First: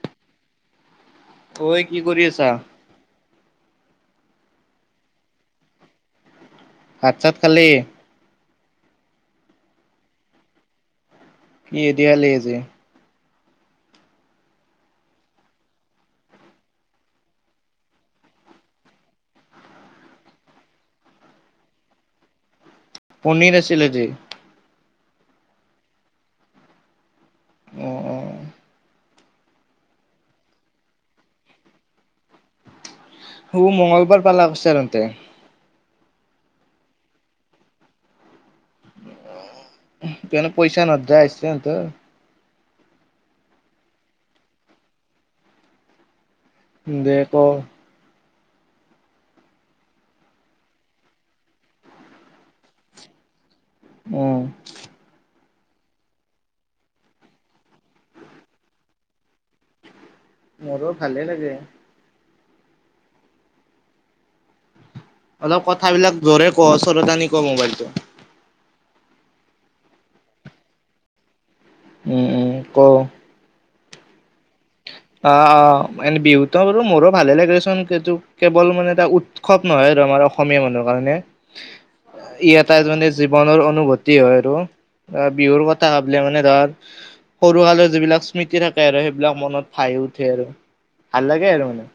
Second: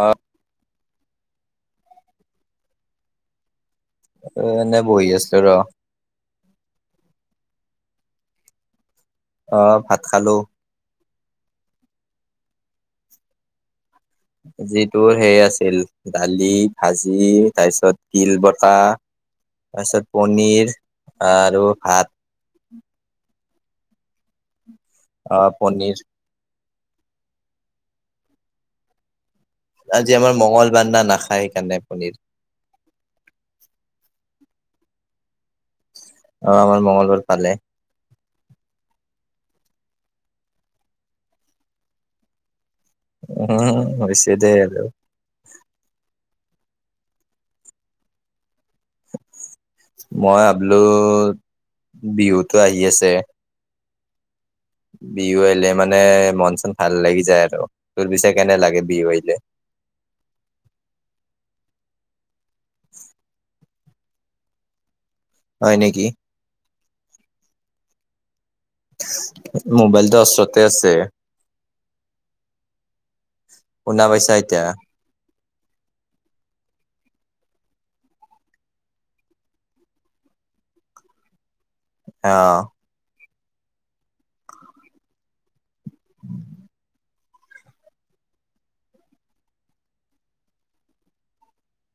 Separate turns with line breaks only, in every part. অ'
অই, কি কৰি আছা?
এনে বহি আছোঁ, ৰ।
ভাত, চাত খালি?
আহ ভাত খালো।
কিহেদি খালি আজি?
যিটো হেই আছিল দালি, ভাজি তাৰপিছত তিল বতা তাৰপিছত পনীৰ আৰু ভাত।
পনীৰ আছিল আজি।
অ', পনীৰ।
অ', অ'।
আজি আমাৰ মঙ্গলবাৰ না নাখায়, সেইকাৰণে পনীৰ।
উ মংগলবাৰ পালা হৈছা তাৰমানে?
অ', আমাৰ মংগলবাৰ পালে।
[unintelligible] পইচা নধৰা হৈছে তা
উম, হৈছে দে আৰু।
দে ক'।
মই ভাবলু বিহুতো আহি আছে
উম।
বিহু আহিলে মানে মন চন ভাল লাগি যায় আৰু তোৰ পিছে কেনে লাগে বিহু আহিলে [inaudible]
মোৰো ভালে লাগে
[inaudible]
অলপ
হয় নেকি
কথাবিলাক জোৰে ক ওচৰতে আনি ক মোবাইলটো
মোবাইলটো ওচৰতে আছে
উম ম ক
শুনা পাইছা এতিয়া
অ অ এনে বিহুত বলো মোৰো ভালে লাগেচোন কেৱল মানে এটা উৎসৱ নহয় আমাৰ অসমীয়া মানুহৰ কাৰণে ই
অ
এটা এ মনে জীৱনৰ অনুভূতি হয় আৰু বিহুৰ কথা ভাবিলে মানে ধাৰ সৰুকালৰ যিবিলাক স্মৃতি থাকে আৰু সেইবিলাক মনত ভাই উঠে আৰু ভাল লাগে আৰু মানে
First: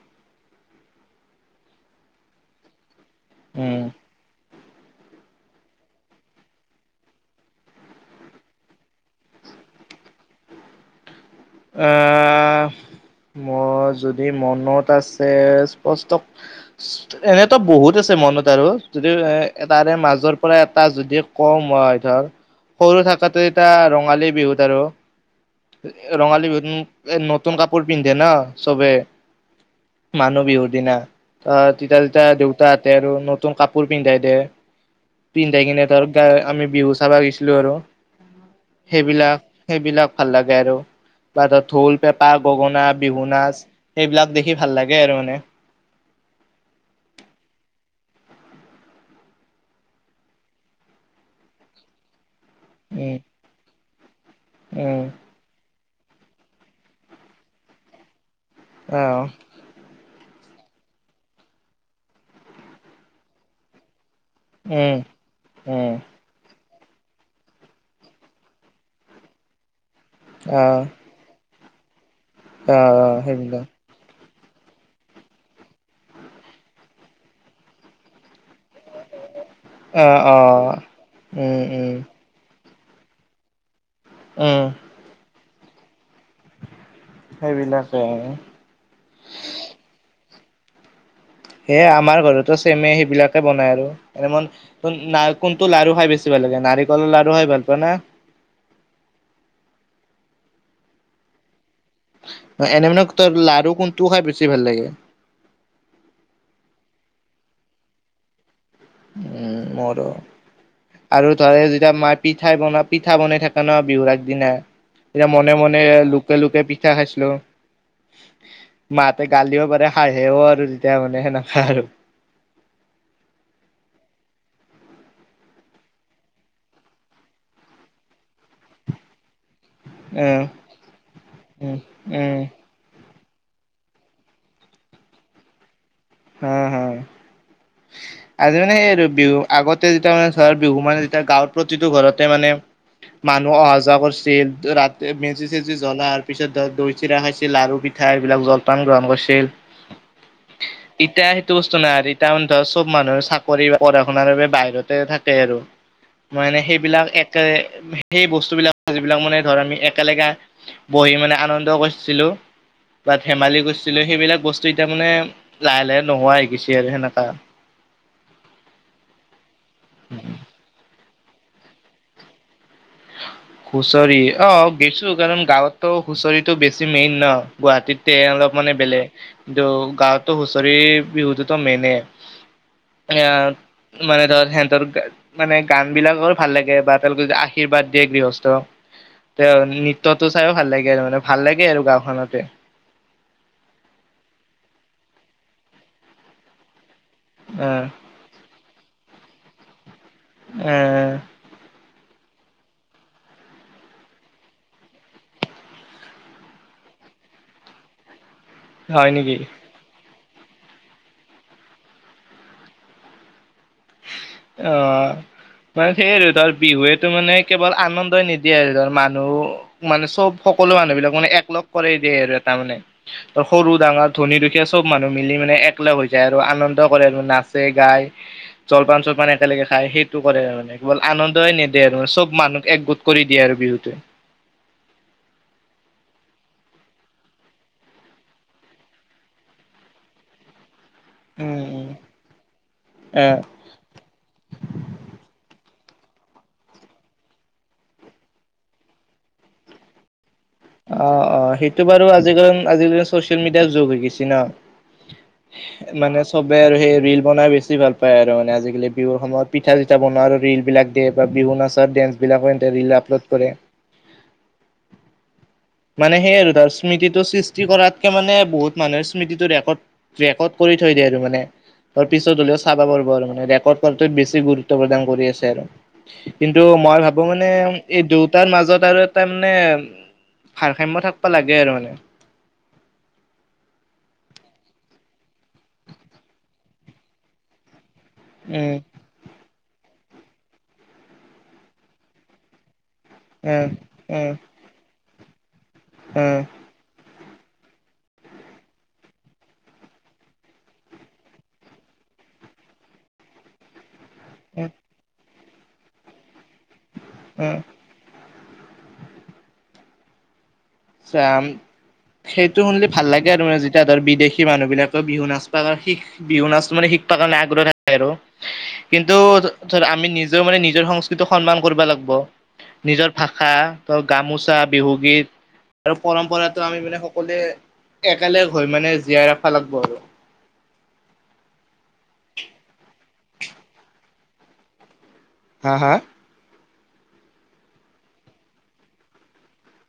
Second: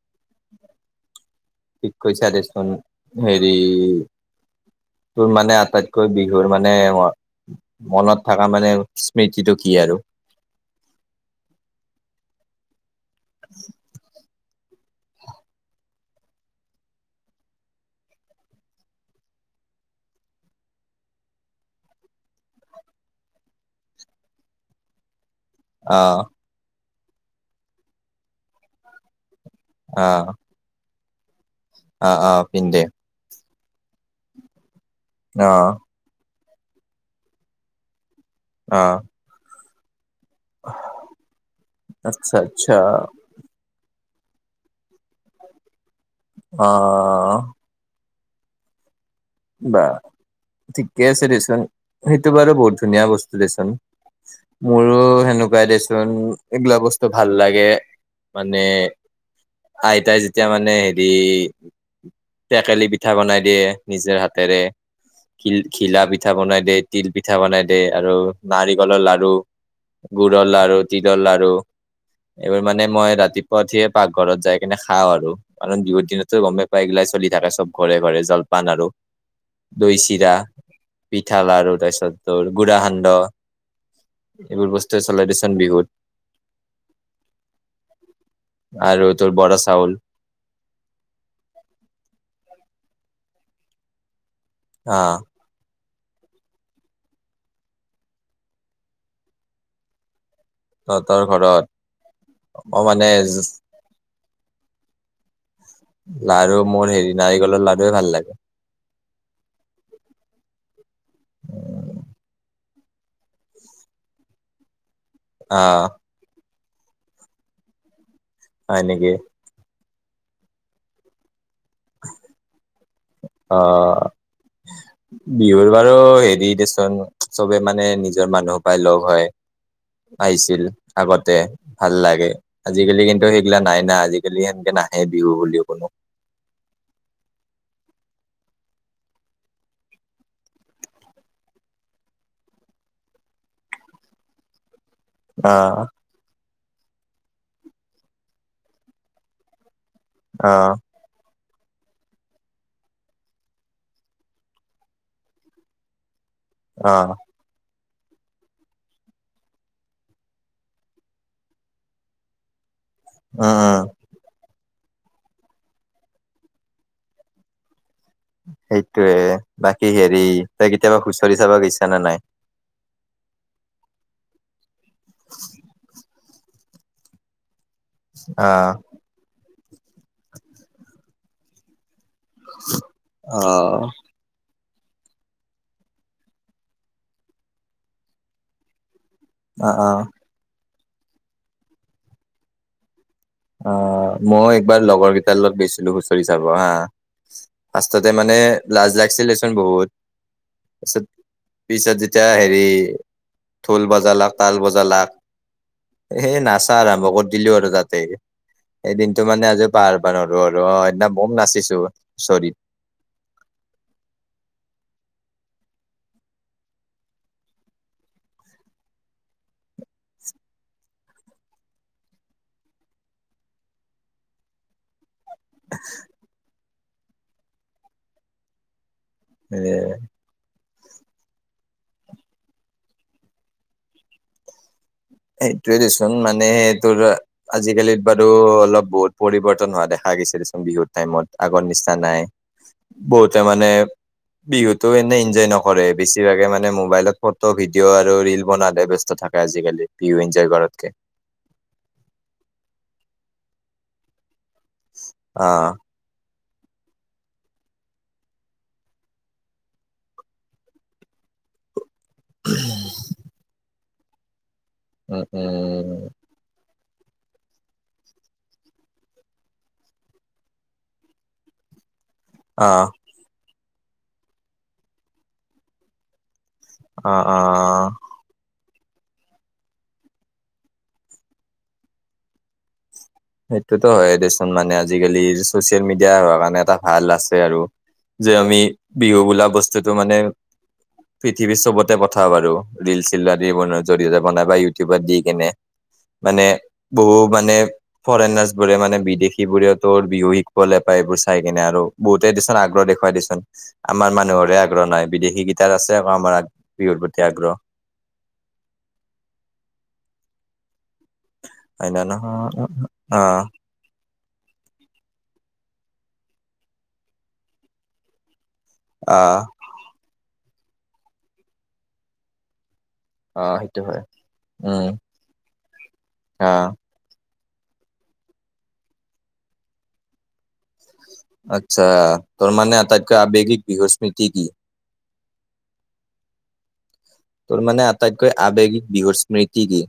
ঠিক কৈছা দেচোন হেৰি
উম
তোৰ মানে আটাইতকৈ বিহুৰ মানে মনত থকা মানে স্মৃতিটো কি আৰু
আহ মই যদি যদি মনত আছে স্পষ্ট এনেতো বহুত আছে মনত আৰু যদি এ এটাৰে মাজৰ পৰা এটা যদি কম হয় ধৰ সৰু থাকাতো এতিয়া ৰঙালী বিহুত আৰু
অ
ৰঙালী বিহুত নতুন কাপোৰ পিন্ধে না চবে
অ
মানুহ বিহুৰ দিনা আহ তেতিয়া
অ অ
তেতিয়া
পিন্ধে
দেউতাহঁতে আৰু নত নতুন কাপোৰ পিন্ধাই দে
অ
পিন্ধাই কিনে ধৰ গা আমি বিহু চাব গৈছিলো আৰু
অ
সেইবিলাক সেইবিলাক ভাল লাগে আৰু হাতত ঢোল পেঁপা
আচ্ছা আচ্ছা
গগনা বিহু নাচ সেইবিলাক দেখি ভাল লাগে আৰু মানে
অ বা ঠিকে আছে দেচোন সেইটো বাৰু বহুত ধুনীয়া
উম
বস্তু দেচোন মোৰো
উম
সেনেকুৱাই দেচোন এইগিলা বস্তু ভাল লাগে মানে
আহ
আইতাই এতিয়া মানে হেৰি টেকেলি পিঠা বনাই দিয়ে নিজৰ হাত হাতেৰে
উম উম
ঘিলা পিঠা বনাই দে হাতেৰে তিল পিঠা বনাই দে আৰু নাৰিকলৰ লাৰু গুডৰ লাৰু
আহ
তিলৰ লাড়ু এইবাৰ মানে মই
আহ
ৰাতিপুৱা
সেইবিলাক
উঠিয়ে পাক ঘৰত যাই কিনে খাওঁ আৰু কাৰণ বিহুৰ দিনতো গমে পাইগিলাই চলি থাকে চব ঘৰে ঘৰে জলপান আৰু দৈ
আহ
চিৰা
আহ
পিঠা
উম
লাড়ু
উম
তাৰপিছত তৰ গুড়া সান্দ
উম
এইবোৰ বস্তুৱে চলোই দিচোন বিহুত
সেইবিলাকে আৰু।
আৰু তোৰ বৰা চাউল
সেয়ে আমাৰ ঘৰতো চেমে সেইবিলাকে বনাই আৰু এনে মন
হা
না কোনটো লাৰু খাই বেছি ভাল লাগে, নাৰিকলৰ লাড়ো খাই ভাল পোৱা না?
তঁহতৰ ঘৰত
এনে মানে তোৰ লাৰু কোনটো খাই বেছি ভাল লাগে?
লাৰু মোৰ হেৰি নাৰিকলৰ লাৰুৱে ভাল লাগে।
ওম মোৰো আৰু তাৰে যেতিয়া মাই পিঠাই বনা পিঠা বনাই থাকা ন' বিহুৰ অগদিনা এতিয়া মনে
আহ
মনে লোকাই লোকাই পি খাইছিলো
হয় নেকি
মাহঁতে গালিও পাৰে হাঁহেও আৰু যেতিয়া মানে সেনেকা আৰু।
অ'। বিহুৰ বাৰু হেৰি দেচোন, চবে মানে নিজৰ মানুহ সোপাই লগ হয়।
উম
আহিছিল আগতে
উম
ভাল লাগে,
উম
আজিকালি কিন সেইগিলা নাই না আজিকালি সেনেকে নাহে বিহু বুলিও কোনো।
হা-হা।
[inaudible]
আজি মানে সেই আৰু বিহু, আগতে যেতিয়া মানে ধৰ বিহু মানে যেতিয়া গাঁৱৰ প্ৰতিটো ঘৰতে মানে। মানুহ অহা-যোৱা কছিল, ৰাতি
অ
মেজি-চেজি জ্বলা হোৱাৰ পিছত দৈ, চিৰা খাইছিল। লাৰু-পিঠা এইবিলাক জলপান গ্ৰহণ কৰিছিল।
অ'।
এতিয়া সেইটো বস্তু নাই, এতিয়া [unintelligible] চব মানুহে চাকৰি বা পঢ়া শুনাৰ বাবে বাহিৰতে থাকে আৰু। মানে
অ
সেইবিলাক একে সেই বস্তুবিলাক যিবিলাক মানে ধৰ আমি একেলগে বহি মানে আনন্দ কৰিছিলো। তাত
উম
ধেমালি
উম
কৰিছিলো সেইবিলাক বস্তু এতিয়া মানে লাহে লাহে নোহোৱা গৈছে আৰু সেনেকা।
সেইটোয়ে বাকী হেৰি তই কেতিয়াবা হুঁচৰি চাব গেইছা নে নাই।
হুঁচৰি অ গৈছো কাৰণ গাঁৱতো হুঁচৰিটো বেছি মেইন ন গুৱাহাটীতে
অ
অলপ মানে বেলেগ কিন্তু গাঁৱততো হুঁচৰি বিহুটোতো মেইনেই। এয়া
অ
মানে তাত সেন মানে গান বিলাকৰ ভাল লাগে বা তেওঁলোকে আশীৰ্বাদ দিয়ে গৃহস্থ তে
অ অ
নৃত্যতটো চাইও ভাল লাগে আৰু মানে ভাল লাগে আৰু গাঁওখনতে।
অ' মই একবাৰ লগৰ কেইটাৰ লগত গেছিলো হুঁচৰি চাব হা।
অ
ফাৰ্ষ্টতে মানে লাজ লাগছিলেচোন বহুত
এ
তাৰ পিছত মানে। এতিয়া হেৰি ঢোল-বজালাক, তাল বজালাক। সেই নাচা আৰম্ভ কৰি দিলো আৰু তাতে
হয়
সেইদিনতটো
নেকি
মানে আজি পাহাৰ ৰ আৰু অ' সেইদিনা বম নাচিছো হুঁচৰিত।
অ মানে সেইয়া আৰু ধৰ বিহুৱেতো মানে কেৱল আনন্দই নিদিয়ে আৰু ধৰ মানুহ মানে চব সকলো মানুহ বিলাক মানে একলগ কৰাই দিয়ে আৰু এটা মানে ত' সৰু, ডাঙৰ ধনী, দুখীয়া সব মানুহ মিলি মানে এককলা হৈ যায় আৰু আনন্দ কৰে আৰু নাচে গাই জলপান চল মানে
এ
একেলগে খাই সেইটো কৰে মানে। ল আনন্দই নেদে আৰু চব মানুহ একগোট কৰি দিয়ে আৰু বিহুত
সেইটোয়ে দেচোন মানে সেইটো আজিকালিত বাৰু অলপ বহুত পৰিবৰ্তন হোৱা দেখা লাগিছে দে চোন বিহুত। টাইমত আগৰ
উম উম
নিচিনা নাই
এ
বহুতে মানে বিহুতো এনে এনজয় নক কৰে বছিভাগে মানে মোবাইলত ফটো ভিডিঅ' আৰু ৰিল বনাতহে ব্যস্ত থাকে আজিকালি। ভিও
অ', অ', সেইটো বাৰু আজিকাল আজিকালি ছ'চিয়েল মেডিয়াৰ যুগ হৈ গেছি ন'।
অ',
সবেই আৰু সেই ৰিল বনাই বেছি ভাল পায় আৰু আজিকালি বিহুৰ সময়ত পিঠা চিঠা বনোৱা আৰু ৰিল বিলাক দিয়া বা বিহু নাচ স, ডেন্সবিলাক এনকে ৰিল আপলোড কৰে।
অ', অ',
মানে সেই আৰু ধৰ স্মৃতিটো সৃষ্টি কৰাতকে মানে বহুত মানুহে স্মৃতিটো ৰেকৰ্ড ৰেকৰ্ড কৰি থৈ দিয়ে আৰু মানে। ত পিছত হ'লেও
অ
চাব পাৰব আৰু মানে ৰেকৰ্ড কৰাটো বেছি গুৰুত্ব প্ৰদান কৰি আছে আৰু। কিন্তু মই
অ
ভাবো
অ
মানে এই দুয়োটাৰ মাজত আৰু এটা মানে ভাৰ খাম্য থাকব লাগে আৰু মানে
সেইটোতো হয়, দেচোন মানে আজিকালি চচিয়েল মিডিয়া হোৱা কাৰণে এটা ভাল আছে আৰু যে আমি
উম,
বিহু বোলা বস্তুত মানে পৃথিৱীত চবতে পঠাওঁ বাৰো ৰিল চিল
উম,
[unintelligible] জৰিয়তে
উম,
বনাই বা ইউটিউবত দি কেনে
উম,
মানে বহু মান ফৰেনাৰছ বোৰে মানে বিদেশী বোৰে ত বিহু শিকিবলৈ পায় এইবোৰ চাই কিনে আৰু বহুতেই দিত আগ্ৰহ দেখুৱাই দিছোন আমাৰ মানুহৰে
উম,
আগ্ৰহ নাই বিদেশী কিটাৰ আছে আকৌ আমাৰ বিহুৰ প্ৰতি
উম।
আগ্ৰহ
চাম
হয় ন নহয়
সেইটো শুনিলে ভাল
অ
লাগে আৰু যেতিয়া ধৰ বিদেশী মানুহ বিলাকৰ বিহু নাচপাত শিখ বিহু নাচ মানে শিকবৰ কাৰণে আগ্ৰহ আৰু কিন্তু
অ
ধ আমি নিজ নি মানে নিজৰ সংস্কৃতিক সন্মান কৰিব লাগিব নিজৰ
অ
ভাষা,
সেইটো
ত
হয়
গামোচা,
উম
বিহুগীত আৰু
অ
পৰম্পৰাতটো আমি মানে লে একেলগ হৈ মানে জীয়াই ৰখা লাগিব আৰু।
আচ্ছা ত মানে আ তাইতক আৱেগিক বিহু স্মৃতি কি?
হা-হা?
তোৰ মানে আটাইতকৈ আৱেগিক বিহুৰ স্মৃতি কি?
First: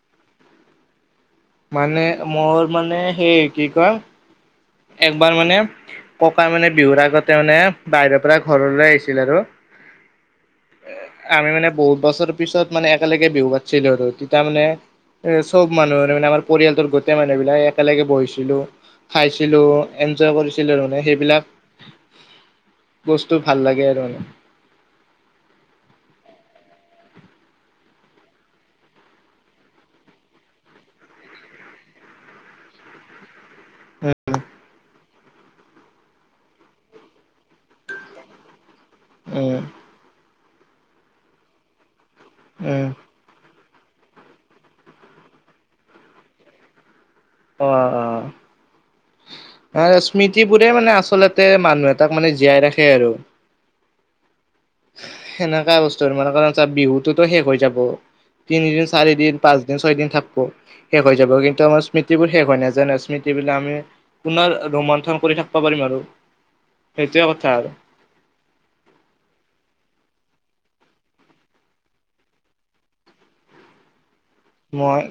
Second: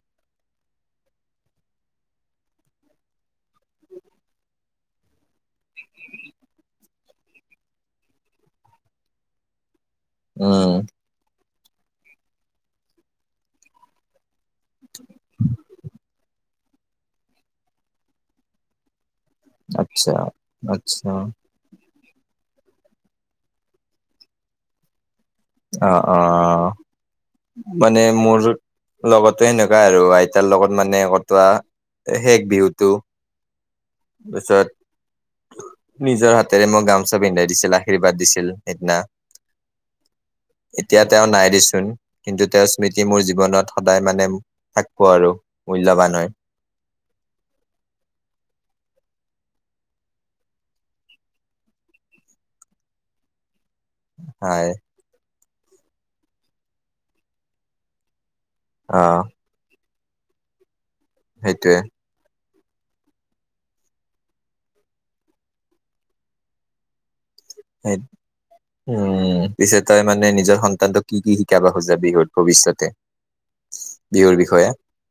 মানে মোৰ মানে সেই কি কয় একবাৰ মানে ককা মানে বিহুৰ আগতে মানে বাহিৰৰ পৰা ঘৰলৈ আহিছিল আৰু
উম
আমি মানে বহুত বছৰ পিছত মানে একেলগে বিহু পাতিছিলো আৰু তাৰ মানে এ চব মানুহ মানে আমাৰ পৰিয়ালটোৰ গোটেই মানুহ বিলাক একেলগে বহিছিলো খাইছিলো
আচ্ছা
এনজয় কৰিছিলো তাৰানে
আচ্ছা
সেইবিলাক বস্তু ভাল লাগে আৰু মানে।
অ', অ'। মানে মোৰ লগতে এনেকুৱা আৰু আইতাৰ লগত মানে কটোৱা শেষ বিহুতটো তাৰপিছত নিজৰ হাতেৰে মই গামোচা পিন্ধাই দিছিল আশীৰ্বাদ দিছিল। সেইদিনা
উম
এতিয়া তেওঁ নাই দিচোন কিন্তু তেওঁৰ
উম
স্মৃতি মোৰ জীৱনত সদায় মানে থাক আৰু মূল্যবান হয়।
অ', অ'। আৰু স্মৃতিবোৰে মানে আচলতে মানুহ এটাক মানে জীয়াই ৰাখে আৰু।
হয়।
সেনেককা বস্তু আৰু মানে কাৰণ চ বিহুতোতো শেষ হৈ যাব, তিনিদিন,
অ
চাৰিদিন, পাঁচদিন, ছয়দিন থাকব, শেষ হৈ যাব কিন্তু
সেইটোয়ে
আমাৰ স্মৃতিবোৰ শেষ হয় নাজাই ন, স্মৃতিবিলাক আমি পুনৰ ৰুমন্থন কৰি থাকিব পাৰিম আৰু। সেইটোৱে কথা আৰু
উম, পিছে তই মানে নিজৰ সন্তানটো কি কি শিকাব খোজা বিহুুৰ ভৱিষ্যতে? বিহুৰ বিষয়ে
মই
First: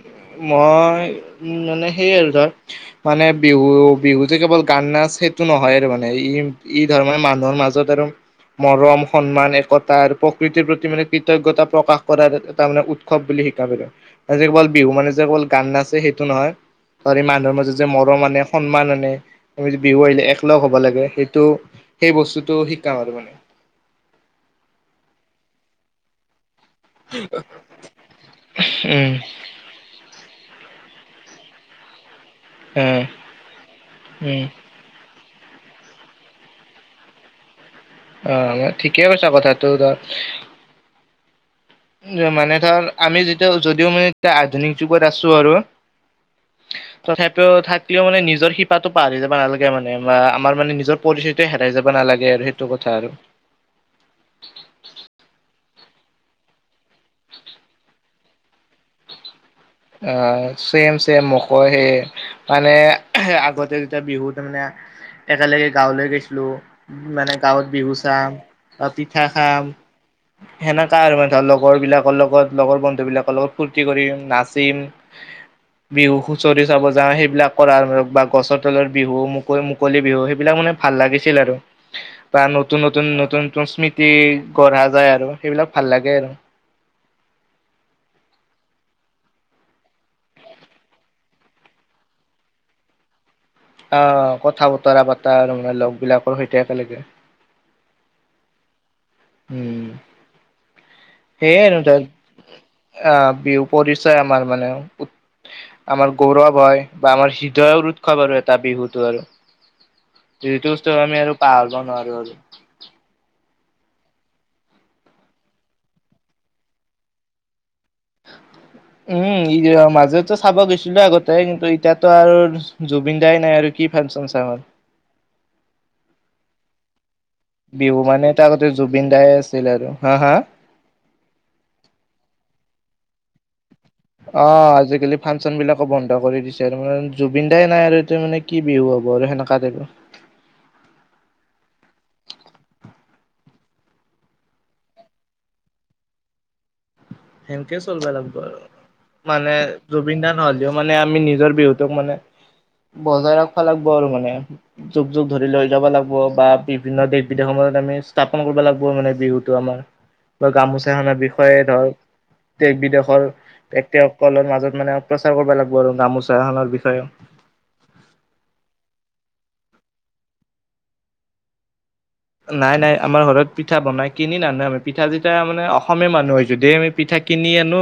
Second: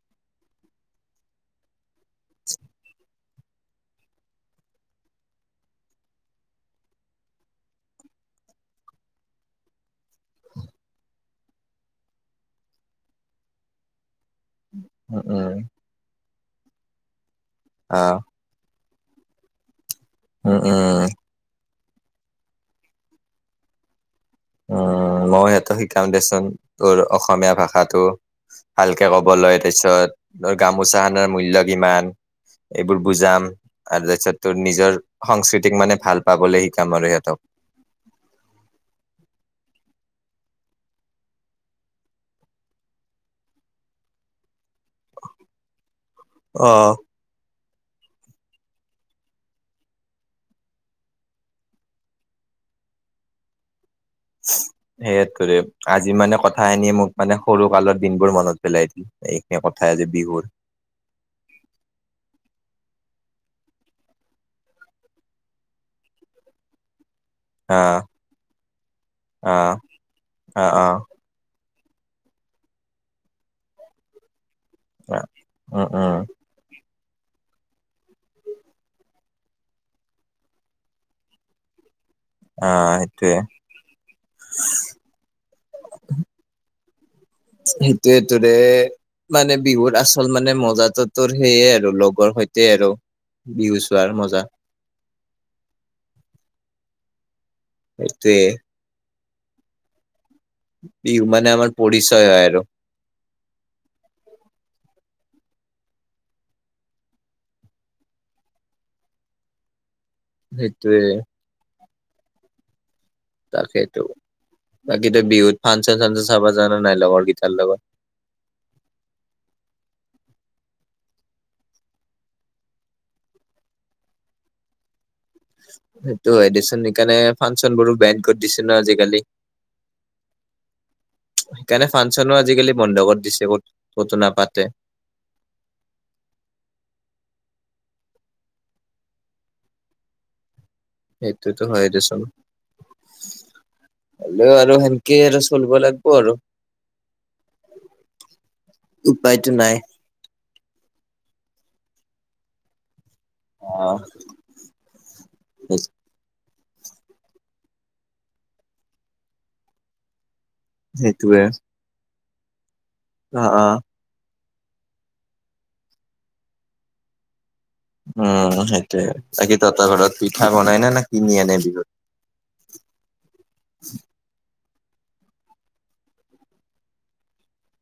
মই উ মানে সেইয় আৰু ধৰ মানে বিহু বিহুতে কেৱল গান নাচ সেইটো নহয়, আৰু মানে ই ইদ তাৰ মে মানুহৰ মাজত আৰু মৰম, সন্মান, একতা আৰু প্ৰকৃতিৰ প্ৰতি মানে কৃতজ্ঞতা প্ৰকাশ কৰাৰ এটা মানে উৎসৱ বুলি শিকাবিল যে কেৱল বিহু মানে
উম
যে কেৱল
উম
গান নাচছে সেই টো নহয় হ মানুহৰ মাজত যে
অ
মৰম আনে সন্মান আনে মি বিহু আহিলে
উম
একলগ হ'ব
উম
লাগে সেইটো সেই বস্তুটো শিকাম আৰু মানে।
উম, মই সিহঁতে শিকাম দেচোন তোৰ অসমীয়া ভাষাটো ভালকে
উম
ক'ব লয় তাৰপিছত তোৰ গামোচা খানাৰ মূল্য কিমান,
অ
এইবোৰ বুজাম আৰু
উম
তাৰপিছত তোৰ নিজৰ সংস্কৃতিক মানে ভাল পাবলৈ শিকাম আৰু সিহঁতক।
অ', ম ঠিকে কৈছা কথাটো ধৰ মানে ধৰ আমি যেতিয়া যদিও মানে এতিয়া আধুনিক যুগত আছো আৰু
অ
তথাপিও থাক কেতিয়া মানে নিজৰ শিপাটো পাহৰি যাব নালাগে মানে বা আমাৰ মানে নিজৰ পৰিস্থিতিয় হেই যাব নালাগে আৰু সেইটো কথা। আৰু
[unintelligible] সেইয়টোৰে আজি মানে কথা খিনিয় মোক মানে সৰু কালৰ দিনবোৰ মনত পেলাই দিল এই
অ', চেম চেম মক সেই মানে আগতে যেতিয়া বিহু তাৰ মানে একেলগে গাঁৱলৈ গাইছিলো মানে গাঁৱত
অ
বিহু চাম বা পিঠা
অ
খাম
অ
সেনেকা
অ
আৰু মানে ধৰ লগ লগৰবিলাকৰ লগত লগৰ বন্ধুবিলাকৰ লগত ফূৰ্তি কৰি নাচ
উম
বিহু
উম
হুঁচৰি চাব যা সেইবিলাক কৰা বা গছৰ তলৰ বিহু মুকল মুকলি বিহু সেইবিলাক মানে ভাল লাগিছিল আৰু। বা
অ
নতুন নতুন
সেইটোয়ে
নতুন নতুন স্মৃতি গঢ়া যায় আৰু সেইবিলাক ভাল লাগে আৰু।
সেইটোৱেতো ৰে মানে বিহুৰ আচল মানে মজাটো তোৰ সেইয়ে আৰু লগৰ সৈতে আৰু। বিহু চোৱাৰ
অহ
মজা
কথা বতৰা পতৰা ৰ লগ বিলাকৰ সৈতে একেলগে।
এটোৱে
উম।
বিহু মানে
সেই
আমাৰ
আৰু
পৰিচয় হয়
তত
আৰু
আহ বিহু পৰিচয় আমাৰ মানে উৎ আমাৰ গৌৰৱ হয় বা আমাৰ হৃদয়ৰ উৎসৱ আৰু এটা বিহুটো আৰু। যিটো
সেইটোয়ে
আমি আৰু পাহৰিব নোৱাৰো আৰু।
তাকে টো বাকী বিহুত ফাংচন চাংচন চাব জানা নাই লগৰ কেইটাৰ লগত? [inaudible]
উম ই মাজতো চাব গৈছিলো আগতে কিন্তু এতিয়াতো আৰু জুবিন দাই নাই আৰু কি ফানচন চাম
সেইটো এ দেচোন ইকাণে ফানচনবোৰো
বিহু
বেণ্ড
মানে
কত
তাৰ
দিছে
আগতে
ন
জুবিন
আজিকালি।
দায়ে আছিল আৰু হা হা
সেইকাৰণে ফানচনো আজিকালি বন্ধগত দিছে ক'ত ক'তো
অ
নাপাতে
আজিকালি ফানচনবিলাকো বন্ধ কৰি দিছে তাৰ মানে জু বিন দাই নাই আৰু এতিয়া মানে কি বিহু হ'ব আৰু সেনেকা তাইপৰ।
এইটোতোত হয় দেচোন। হলেও আৰু সেকে আৰু চলব লাগিব আৰু।
সেনেকে চলিব লাগিব আৰু
উপায়তো
মানে
নাই
জুবিন দাৰ নহ'লেও মা নে আমি নিজৰ বিহুটোক মানে বজাই ৰাখিব লাগিব
অহ
আৰু মানে, যুগ যুগ ধৰি লৈ যাব লাগিব বা বিভিন্ন দেশ বিদেশৰ মাজত আমি স্থাপন কৰিব লাগিব মানে বিহুতটো আমাৰ। বা গামোচাখনৰ
সেইটোয়ে
বিষয়ে ধৰ দেশ-বিদেশৰ
অ অ
ব্যক্তিসকলৰ মাজ ত মানে প্ৰচাৰ কৰিব লাগিব আৰু গামোচাখনৰ বিষয়ে।
উম সেইটোৱে, বাকী তহঁতৰ ঘৰত পিঠা বনাই নে, না কিনি আনে বিহুত?
নাই নাই, আমাৰ ঘৰত পিঠা বনাই, কিনি নানো আমি পিঠা যেতিয়া মানে অসমীয়া মানুহ হয়, যদিহে আমি পিঠা কিনি আনো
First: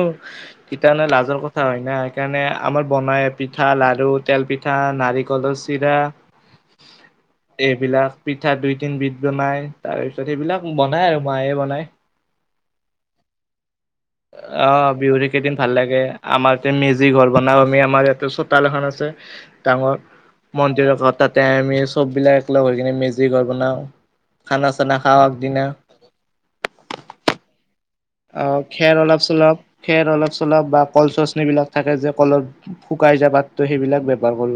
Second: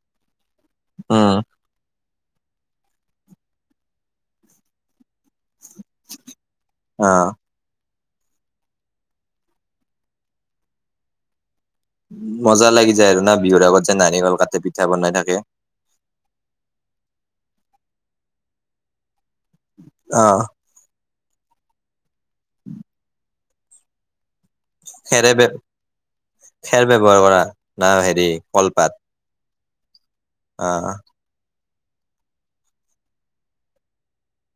তেতিয়া মানে লাজৰ
উম
কথা হয় না সেইকাৰণে আমাৰ বনায়, পিঠা, লাড়ু, তেল পিঠা, নাৰিকলৰ চি চিৰা,
অ
এইবিলাক পিঠা দুই, তিনিবিধ বানায়, তাৰ পিছত সেইবিলাক বনাই আৰু মায়ে বনায়।
মজা লাগি যায় আৰু না বিহুৰ আগত? যে নাৰিকল কাটি পিঠা
অ',
বনাই
বিহুৰ
থাকে
কেইদিন ভাল লাগে, আমাৰ তাতে মেজি ঘৰ বনাও আমি আমাৰ ইয়াতে চোতাল এখন আছে ডাঙৰ,
অ
মন্দিৰৰ ঘৰ, তাতে আমি চববিলাক একলগ হৈ কিনে মেজি ঘৰ বনাওঁ খানা-চানা খাওঁ
খেৰে বে
আগদিনা।
খেৰ ব্যৱহাৰ কৰা না হেৰি
অ',
কলপাত
খেৰ অলপ-চলপ খেৰ অলপ চলপ বা
অ
কল চচনি বিলাক থাকে যে কলৰ শুকাই যোৱা পাতটো, সেইবিলাক ব্যৱহাৰ কৰোঁ।